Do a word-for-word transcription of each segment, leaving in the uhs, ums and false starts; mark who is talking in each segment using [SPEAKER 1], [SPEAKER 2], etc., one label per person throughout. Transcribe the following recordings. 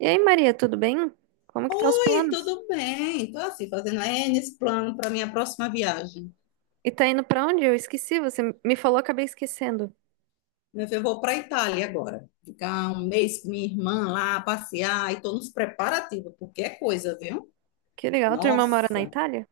[SPEAKER 1] E aí, Maria, tudo bem? Como que tá os
[SPEAKER 2] Oi,
[SPEAKER 1] planos?
[SPEAKER 2] tudo bem? Estou assim, fazendo N esse plano para minha próxima viagem.
[SPEAKER 1] E tá indo pra onde? Eu esqueci, você me falou, acabei esquecendo.
[SPEAKER 2] Meu filho, eu vou para a Itália agora. Ficar um mês com minha irmã lá, passear, e estou nos preparativos, porque é coisa, viu?
[SPEAKER 1] Que legal, tua irmã mora na
[SPEAKER 2] Nossa!
[SPEAKER 1] Itália?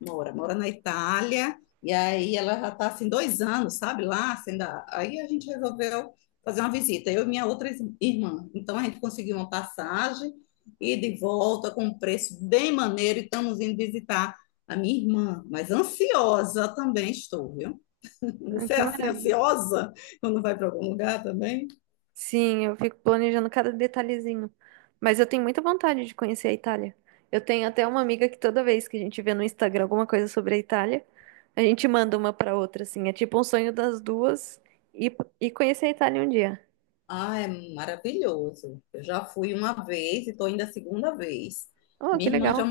[SPEAKER 2] Mora, mora na Itália, e aí ela já está assim, dois anos, sabe, lá, sendo a- aí a gente resolveu fazer uma visita, eu e minha outra is- irmã. Então a gente conseguiu uma passagem e de volta com um preço bem maneiro, e estamos indo visitar a minha irmã, mas ansiosa também estou, viu?
[SPEAKER 1] Ah,
[SPEAKER 2] Você é
[SPEAKER 1] que
[SPEAKER 2] assim
[SPEAKER 1] maravilha.
[SPEAKER 2] ansiosa quando vai para algum lugar também?
[SPEAKER 1] Sim, eu fico planejando cada detalhezinho. Mas eu tenho muita vontade de conhecer a Itália. Eu tenho até uma amiga que toda vez que a gente vê no Instagram alguma coisa sobre a Itália, a gente manda uma pra outra, assim. É tipo um sonho das duas e, e conhecer a Itália um dia.
[SPEAKER 2] Ah, é maravilhoso. Eu já fui uma vez e estou indo a segunda vez.
[SPEAKER 1] Oh, que
[SPEAKER 2] Minha irmã já,
[SPEAKER 1] legal.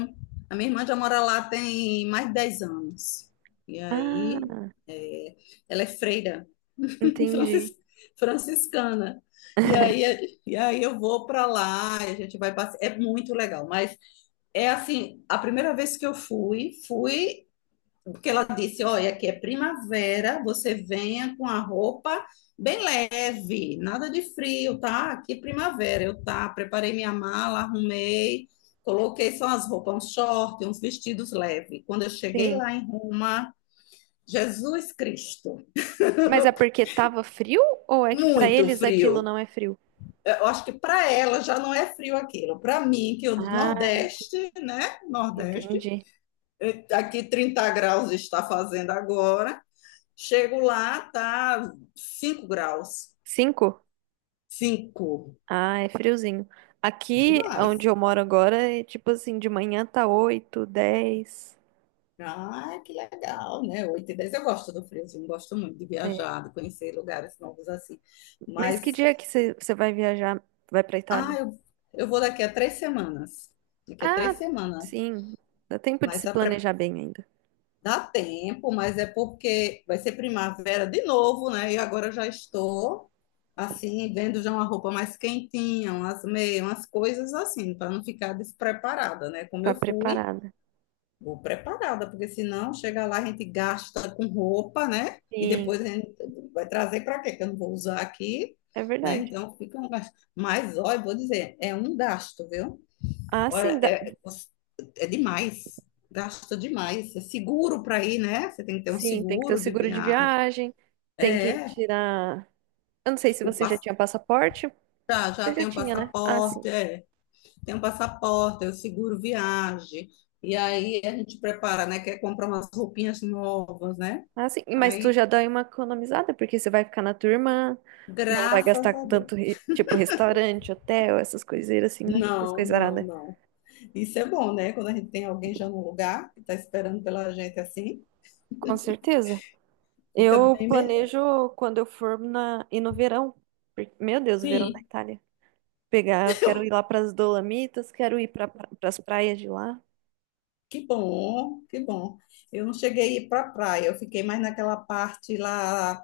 [SPEAKER 2] a minha irmã já mora lá tem mais de dez anos. E aí,
[SPEAKER 1] Ah,
[SPEAKER 2] é, ela é freira, francis-
[SPEAKER 1] entendi.
[SPEAKER 2] franciscana. E aí, é, e aí eu vou para lá, e a gente vai passear. É muito legal, mas é assim, a primeira vez que eu fui, fui porque ela disse, olha, que é primavera, você venha com a roupa bem leve, nada de frio, tá? Aqui é primavera, eu tá, preparei minha mala, arrumei, coloquei só as roupas, uns short, uns vestidos leves. Quando eu cheguei
[SPEAKER 1] Sim.
[SPEAKER 2] lá em Roma, Jesus Cristo,
[SPEAKER 1] Mas é porque tava frio ou é que pra
[SPEAKER 2] muito
[SPEAKER 1] eles aquilo
[SPEAKER 2] frio.
[SPEAKER 1] não é frio?
[SPEAKER 2] Eu acho que para ela já não é frio aquilo. Para mim, que eu do
[SPEAKER 1] Ah,
[SPEAKER 2] Nordeste, né? Nordeste,
[SPEAKER 1] entendi.
[SPEAKER 2] eh, aqui trinta graus está fazendo agora. Chego lá, tá cinco graus.
[SPEAKER 1] Cinco?
[SPEAKER 2] Cinco.
[SPEAKER 1] Ah, é friozinho. Aqui, onde
[SPEAKER 2] Demais.
[SPEAKER 1] eu moro agora, é tipo assim, de manhã tá oito, dez.
[SPEAKER 2] Ah, que legal, né? Oito e dez. Eu gosto do frio, assim, eu gosto muito de
[SPEAKER 1] É.
[SPEAKER 2] viajar, de conhecer lugares novos assim.
[SPEAKER 1] Mas que
[SPEAKER 2] Mas,
[SPEAKER 1] dia que você você vai viajar? Vai pra
[SPEAKER 2] ah,
[SPEAKER 1] Itália?
[SPEAKER 2] eu, eu vou daqui a três semanas. Daqui a três
[SPEAKER 1] Ah,
[SPEAKER 2] semanas.
[SPEAKER 1] sim. Dá tempo de
[SPEAKER 2] Mas
[SPEAKER 1] se
[SPEAKER 2] a pre-
[SPEAKER 1] planejar bem ainda.
[SPEAKER 2] dá tempo, mas é porque vai ser primavera de novo, né? E agora eu já estou, assim, vendo já uma roupa mais quentinha, umas meias, umas coisas assim, para não ficar despreparada, né? Como
[SPEAKER 1] Tá
[SPEAKER 2] eu fui.
[SPEAKER 1] preparada.
[SPEAKER 2] Vou preparada, porque senão chega lá, a gente gasta com roupa, né? E
[SPEAKER 1] Sim,
[SPEAKER 2] depois a gente vai trazer para quê? Que eu não vou usar aqui,
[SPEAKER 1] é
[SPEAKER 2] né?
[SPEAKER 1] verdade.
[SPEAKER 2] Então fica um gasto. Mas, olha, vou dizer, é um gasto, viu?
[SPEAKER 1] Ah, sim,
[SPEAKER 2] Olha,
[SPEAKER 1] dá-
[SPEAKER 2] é, é demais. Gasta demais. É seguro para ir, né? Você tem que ter um
[SPEAKER 1] sim, tem que ter o
[SPEAKER 2] seguro de
[SPEAKER 1] seguro de
[SPEAKER 2] viagem.
[SPEAKER 1] viagem, tem que
[SPEAKER 2] É.
[SPEAKER 1] tirar. Eu não sei se
[SPEAKER 2] o
[SPEAKER 1] você já
[SPEAKER 2] pass...
[SPEAKER 1] tinha passaporte.
[SPEAKER 2] já, já
[SPEAKER 1] Você já
[SPEAKER 2] tem um
[SPEAKER 1] tinha, né? Ah,
[SPEAKER 2] passaporte,
[SPEAKER 1] sim.
[SPEAKER 2] é. Tem um passaporte, é o seguro viagem. E aí a gente prepara, né? Quer comprar umas roupinhas novas, né?
[SPEAKER 1] Ah, sim. Mas tu
[SPEAKER 2] Aí,
[SPEAKER 1] já dá uma economizada, porque você vai ficar na tua irmã, não vai
[SPEAKER 2] graças
[SPEAKER 1] gastar
[SPEAKER 2] a
[SPEAKER 1] com
[SPEAKER 2] Deus.
[SPEAKER 1] tanto, re- tipo, restaurante, hotel, essas coiseiras assim, né? Essas
[SPEAKER 2] Não, não,
[SPEAKER 1] coisaradas.
[SPEAKER 2] não. Isso é bom, né? Quando a gente tem alguém já no lugar, que está esperando pela gente assim,
[SPEAKER 1] Com certeza.
[SPEAKER 2] fica
[SPEAKER 1] Eu
[SPEAKER 2] bem melhor.
[SPEAKER 1] planejo quando eu for na... ir no verão. Porque Meu Deus, o verão da
[SPEAKER 2] Sim,
[SPEAKER 1] Itália. Pegar, eu quero ir lá para as Dolomitas, quero ir para as praias de lá.
[SPEAKER 2] que bom, que bom. Eu não cheguei a ir para a praia, eu fiquei mais naquela parte lá,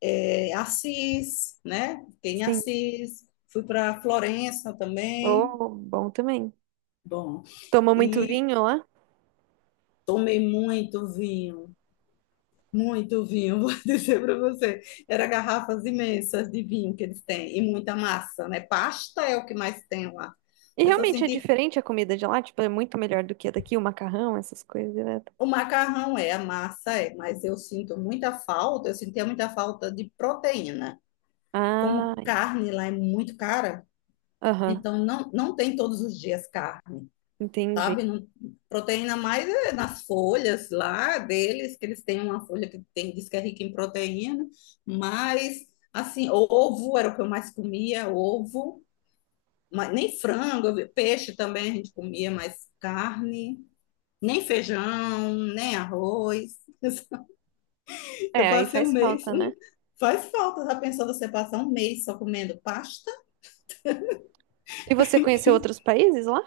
[SPEAKER 2] é, Assis, né? Fiquei em
[SPEAKER 1] Sim.
[SPEAKER 2] Assis, fui para Florença também.
[SPEAKER 1] Oh, bom também.
[SPEAKER 2] Bom,
[SPEAKER 1] Toma muito
[SPEAKER 2] e
[SPEAKER 1] vinho lá.
[SPEAKER 2] tomei muito vinho. Muito vinho, vou dizer para você. Era garrafas imensas de vinho que eles têm e muita massa, né? Pasta é o que mais tem lá.
[SPEAKER 1] E
[SPEAKER 2] Eu só
[SPEAKER 1] realmente é
[SPEAKER 2] senti
[SPEAKER 1] diferente a comida de lá, tipo, é muito melhor do que a daqui, o macarrão, essas coisas, né?
[SPEAKER 2] o macarrão é, a massa é, mas eu sinto muita falta, eu sentia muita falta de proteína.
[SPEAKER 1] Ah,
[SPEAKER 2] Como carne lá é muito cara,
[SPEAKER 1] aham,
[SPEAKER 2] então não, não tem todos os dias carne. Sabe?
[SPEAKER 1] entendi.
[SPEAKER 2] Não, proteína mais é nas folhas lá deles, que eles têm uma folha que tem, diz que é rica em proteína, mas assim, ovo era o que eu mais comia, ovo, mas nem frango, eu peixe também a gente comia, mas carne, nem feijão, nem arroz. Assim, eu
[SPEAKER 1] É, aí
[SPEAKER 2] passei um
[SPEAKER 1] faz
[SPEAKER 2] mês,
[SPEAKER 1] falta, né?
[SPEAKER 2] um- Faz falta, já pensou você passar um mês só comendo pasta?
[SPEAKER 1] E você conheceu outros países lá?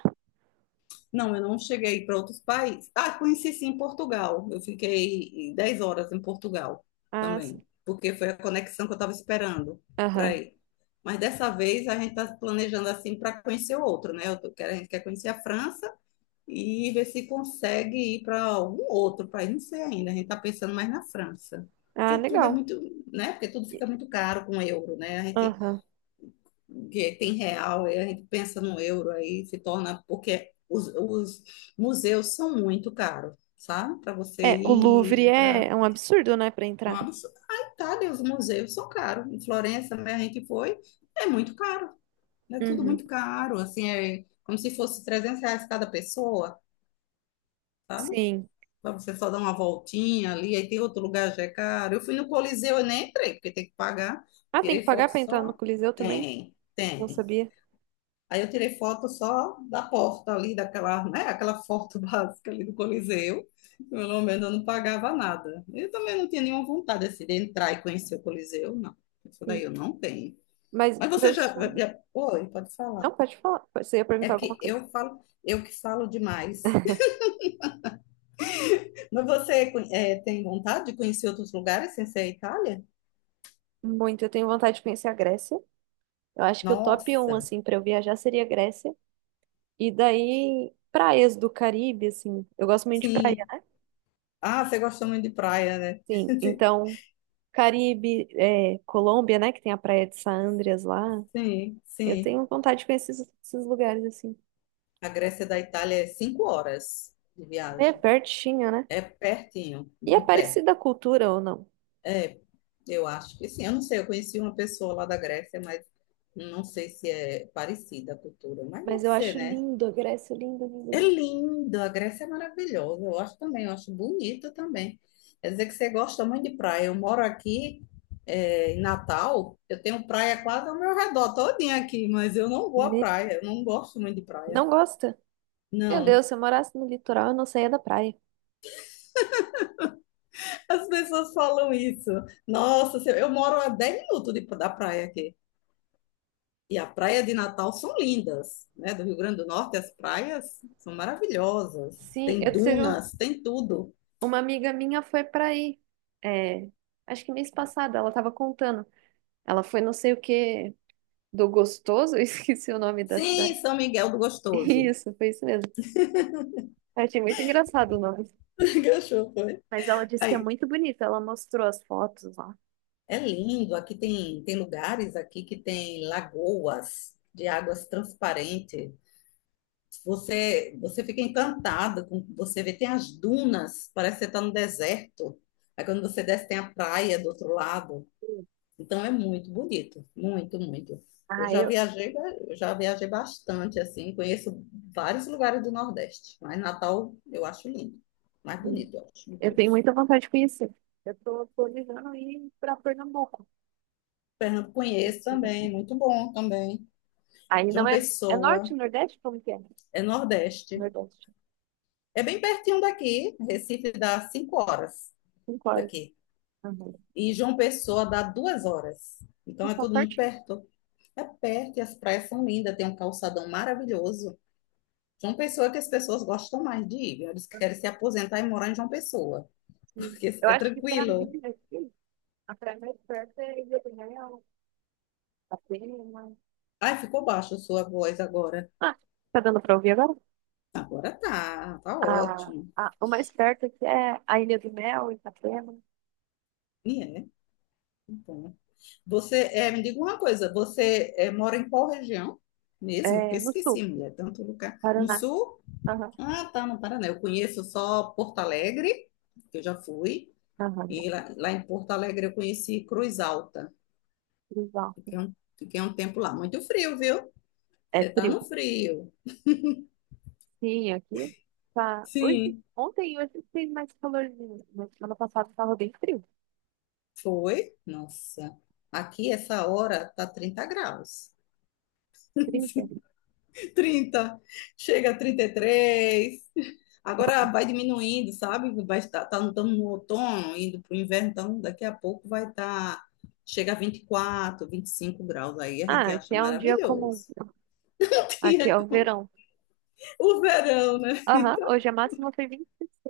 [SPEAKER 2] Não, eu não cheguei para outros países. Ah, conheci sim Portugal. Eu fiquei dez horas em Portugal
[SPEAKER 1] Ah, sim.
[SPEAKER 2] também, porque foi a conexão que eu estava esperando para
[SPEAKER 1] Aham.
[SPEAKER 2] ir. Mas dessa vez a gente está planejando assim para conhecer outro, né? Eu tô- quero- a gente quer conhecer a França e ver se consegue ir para algum outro país, não sei ainda. A gente está pensando mais na França,
[SPEAKER 1] Ah,
[SPEAKER 2] porque tudo é
[SPEAKER 1] legal.
[SPEAKER 2] muito, né? Porque tudo
[SPEAKER 1] E.
[SPEAKER 2] fica muito caro com euro, né? A gente
[SPEAKER 1] Aham.
[SPEAKER 2] que tem real, e a gente pensa no euro aí, se torna, porque os, os museus são muito caros, sabe? Para você
[SPEAKER 1] É, o Louvre
[SPEAKER 2] ir
[SPEAKER 1] é
[SPEAKER 2] entrar.
[SPEAKER 1] é um absurdo, né, pra
[SPEAKER 2] É um
[SPEAKER 1] entrar.
[SPEAKER 2] absurdo. A Itália, os museus são caros. Em Florença, né, a gente foi, é muito caro. É tudo
[SPEAKER 1] Uhum.
[SPEAKER 2] muito caro, assim, é como se fosse trezentos reais cada pessoa,
[SPEAKER 1] Sim.
[SPEAKER 2] para você só dar uma voltinha ali, aí tem outro lugar já é caro. Eu fui no Coliseu e nem entrei, porque tem que pagar.
[SPEAKER 1] Ah, tem que
[SPEAKER 2] Tirei
[SPEAKER 1] pagar
[SPEAKER 2] foto
[SPEAKER 1] pra entrar no
[SPEAKER 2] só.
[SPEAKER 1] Coliseu também?
[SPEAKER 2] Tem,
[SPEAKER 1] Não
[SPEAKER 2] tem.
[SPEAKER 1] sabia.
[SPEAKER 2] Aí eu tirei foto só da porta ali, daquela, né, aquela foto básica ali do Coliseu. Pelo menos eu não pagava nada. Eu também não tinha nenhuma vontade assim, de entrar e conhecer o Coliseu, não. Isso daí
[SPEAKER 1] Sim.
[SPEAKER 2] eu não tenho.
[SPEAKER 1] Mas
[SPEAKER 2] Mas você
[SPEAKER 1] meu
[SPEAKER 2] já,
[SPEAKER 1] sonho.
[SPEAKER 2] já... Oi, pode
[SPEAKER 1] Não,
[SPEAKER 2] falar.
[SPEAKER 1] pode falar. Você ia
[SPEAKER 2] É
[SPEAKER 1] perguntar alguma
[SPEAKER 2] que
[SPEAKER 1] coisa.
[SPEAKER 2] eu falo, eu que falo demais. Mas você é, tem vontade de conhecer outros lugares sem ser a Itália?
[SPEAKER 1] Muito, eu tenho vontade de conhecer a Grécia. Eu acho que o top um,
[SPEAKER 2] Nossa,
[SPEAKER 1] assim, pra eu viajar seria a Grécia. E daí, praias do Caribe, assim. Eu gosto muito de praia,
[SPEAKER 2] sim.
[SPEAKER 1] né?
[SPEAKER 2] Ah, você gosta muito de praia, né?
[SPEAKER 1] Sim. Então. Caribe, é, Colômbia, né? Que tem a Praia de San Andreas lá.
[SPEAKER 2] Sim,
[SPEAKER 1] Eu
[SPEAKER 2] sim.
[SPEAKER 1] tenho vontade de conhecer esses, esses lugares assim.
[SPEAKER 2] A Grécia da Itália é cinco horas de
[SPEAKER 1] É
[SPEAKER 2] viagem.
[SPEAKER 1] pertinho, né?
[SPEAKER 2] É pertinho,
[SPEAKER 1] E é
[SPEAKER 2] muito perto.
[SPEAKER 1] parecida a cultura ou não?
[SPEAKER 2] É, eu acho que sim. Eu não sei, eu conheci uma pessoa lá da Grécia, mas não sei se é parecida a cultura, mas
[SPEAKER 1] Mas
[SPEAKER 2] deve
[SPEAKER 1] eu
[SPEAKER 2] ser,
[SPEAKER 1] acho
[SPEAKER 2] né?
[SPEAKER 1] lindo a Grécia, lindo,
[SPEAKER 2] É
[SPEAKER 1] lindo,
[SPEAKER 2] lindo, a Grécia é maravilhosa. Eu acho também, eu acho bonito também. Quer dizer que você gosta muito de praia. Eu moro aqui, é, em Natal, eu tenho praia quase ao meu redor, todinha aqui, mas eu não vou
[SPEAKER 1] lindo.
[SPEAKER 2] à
[SPEAKER 1] Né?
[SPEAKER 2] praia, eu não gosto muito de praia.
[SPEAKER 1] Não gosta? Meu
[SPEAKER 2] Não.
[SPEAKER 1] Deus, se eu morasse no litoral, eu não saía da praia.
[SPEAKER 2] As pessoas falam isso. Nossa, se- eu moro a dez minutos de- da praia aqui. E a praia de Natal são lindas, né? Do Rio Grande do Norte, as praias são maravilhosas.
[SPEAKER 1] Sim,
[SPEAKER 2] Tem
[SPEAKER 1] eu tive um-
[SPEAKER 2] dunas, tem tudo.
[SPEAKER 1] uma amiga minha foi pra aí. É, acho que mês passado ela tava contando. Ela foi não sei o que do Gostoso, eu esqueci o nome da
[SPEAKER 2] Sim,
[SPEAKER 1] cidade.
[SPEAKER 2] São Miguel do Gostoso.
[SPEAKER 1] Isso, foi isso mesmo. Eu achei muito engraçado o nome.
[SPEAKER 2] Que achou, foi?
[SPEAKER 1] Mas ela disse que é
[SPEAKER 2] Aí,
[SPEAKER 1] muito bonito, ela mostrou as fotos lá.
[SPEAKER 2] é lindo. Aqui tem, tem lugares aqui que tem lagoas de águas transparentes. Você, você fica encantada com o que você vê, tem as dunas, parece que você está no deserto. Aí quando você desce, tem a praia do outro lado. Então é muito bonito, muito, muito. Eu
[SPEAKER 1] Ah,
[SPEAKER 2] já
[SPEAKER 1] eu,
[SPEAKER 2] viajei, ba- eu já viajei bastante, assim, conheço vários lugares do Nordeste, mas Natal eu acho lindo, mais
[SPEAKER 1] hum,
[SPEAKER 2] bonito, eu acho, de
[SPEAKER 1] eu tenho
[SPEAKER 2] todos.
[SPEAKER 1] muita vontade de conhecer. Eu tô planejando ir pra Pernambuco.
[SPEAKER 2] Pernambuco conheço também, muito bom também.
[SPEAKER 1] Aí não
[SPEAKER 2] João
[SPEAKER 1] é, é norte,
[SPEAKER 2] Pessoa,
[SPEAKER 1] nordeste? Como que é?
[SPEAKER 2] é Nordeste.
[SPEAKER 1] Nordeste.
[SPEAKER 2] É bem pertinho daqui, Recife dá cinco horas
[SPEAKER 1] Cinco horas.
[SPEAKER 2] daqui.
[SPEAKER 1] Uhum.
[SPEAKER 2] E João Pessoa dá duas horas. Então é
[SPEAKER 1] Tá
[SPEAKER 2] tudo muito
[SPEAKER 1] pertinho.
[SPEAKER 2] perto. É perto e as praias são lindas, tem um calçadão maravilhoso. João Pessoa é que as pessoas gostam mais de ir. Eles querem se aposentar e morar em João Pessoa,
[SPEAKER 1] Sim.
[SPEAKER 2] porque
[SPEAKER 1] Eu
[SPEAKER 2] é
[SPEAKER 1] acho que pra mim
[SPEAKER 2] tranquilo.
[SPEAKER 1] aqui, a praia mais perto é Ilha do Mel, Atena.
[SPEAKER 2] Ai, ficou baixo a sua voz agora.
[SPEAKER 1] Ah, tá dando pra ouvir agora?
[SPEAKER 2] Agora tá, tá
[SPEAKER 1] A,
[SPEAKER 2] ótimo.
[SPEAKER 1] a, o mais perto aqui é a Ilha do Mel, Itapema,
[SPEAKER 2] E é, então, você, é, me diga uma coisa, você é, mora em qual região mesmo? Porque
[SPEAKER 1] é, no sul,
[SPEAKER 2] esqueci, mulher, tanto lugar. No
[SPEAKER 1] Paraná.
[SPEAKER 2] sul? Ah, tá, no Paraná. Eu conheço só Porto Alegre, que eu já fui.
[SPEAKER 1] Aham.
[SPEAKER 2] E lá, lá em Porto Alegre eu conheci Cruz Alta.
[SPEAKER 1] Exato.
[SPEAKER 2] Fiquei um, fiquei um tempo lá. Muito frio, viu?
[SPEAKER 1] É
[SPEAKER 2] Você tá
[SPEAKER 1] frio.
[SPEAKER 2] no frio.
[SPEAKER 1] Sim, aqui tá. Hoje,
[SPEAKER 2] Sim.
[SPEAKER 1] ontem e hoje tem mais calorzinho, mas semana passada estava bem frio.
[SPEAKER 2] Foi? Nossa. Aqui, essa hora, tá trinta graus.
[SPEAKER 1] Trinta.
[SPEAKER 2] Trinta. Chega a trinta e três. Agora vai diminuindo, sabe? Vai estar, tá, estamos no outono, indo para o inverno, então daqui a pouco vai estar, chega a vinte e quatro, vinte e cinco graus. Aí a
[SPEAKER 1] Ah,
[SPEAKER 2] gente
[SPEAKER 1] aqui
[SPEAKER 2] acha
[SPEAKER 1] é um dia comum.
[SPEAKER 2] maravilhoso.
[SPEAKER 1] Aqui é o verão.
[SPEAKER 2] O verão, né?
[SPEAKER 1] Aham,
[SPEAKER 2] Então,
[SPEAKER 1] hoje a máxima foi vinte e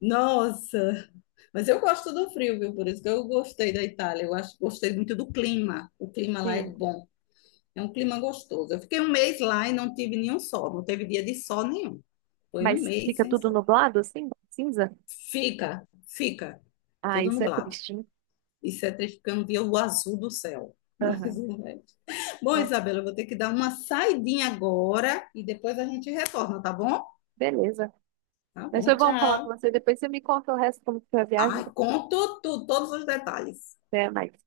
[SPEAKER 2] nossa, mas eu gosto do frio, viu? Por isso que eu gostei da Itália. Eu acho, gostei muito do clima. O clima lá é
[SPEAKER 1] cinco.
[SPEAKER 2] bom. É um clima gostoso. Eu fiquei um mês lá e não tive nenhum sol. Não teve dia de sol nenhum. Foi um
[SPEAKER 1] Mas
[SPEAKER 2] mês
[SPEAKER 1] fica
[SPEAKER 2] sem
[SPEAKER 1] tudo
[SPEAKER 2] sol.
[SPEAKER 1] nublado, assim, cinza?
[SPEAKER 2] Fica, fica.
[SPEAKER 1] Ah,
[SPEAKER 2] Tudo
[SPEAKER 1] isso é
[SPEAKER 2] nublado.
[SPEAKER 1] triste, hein?
[SPEAKER 2] Isso é triste, porque eu não via o azul do céu. Mas
[SPEAKER 1] Aham,
[SPEAKER 2] o resto. Bom,
[SPEAKER 1] é.
[SPEAKER 2] Isabela, eu vou ter que dar uma saidinha agora e depois a gente retorna, tá bom?
[SPEAKER 1] Beleza.
[SPEAKER 2] Tá
[SPEAKER 1] Mas foi
[SPEAKER 2] bom,
[SPEAKER 1] bom falar com
[SPEAKER 2] tchau.
[SPEAKER 1] você. Depois você me conta o resto como que foi a viagem.
[SPEAKER 2] Ai, conto tudo, todos os detalhes.
[SPEAKER 1] Até mais.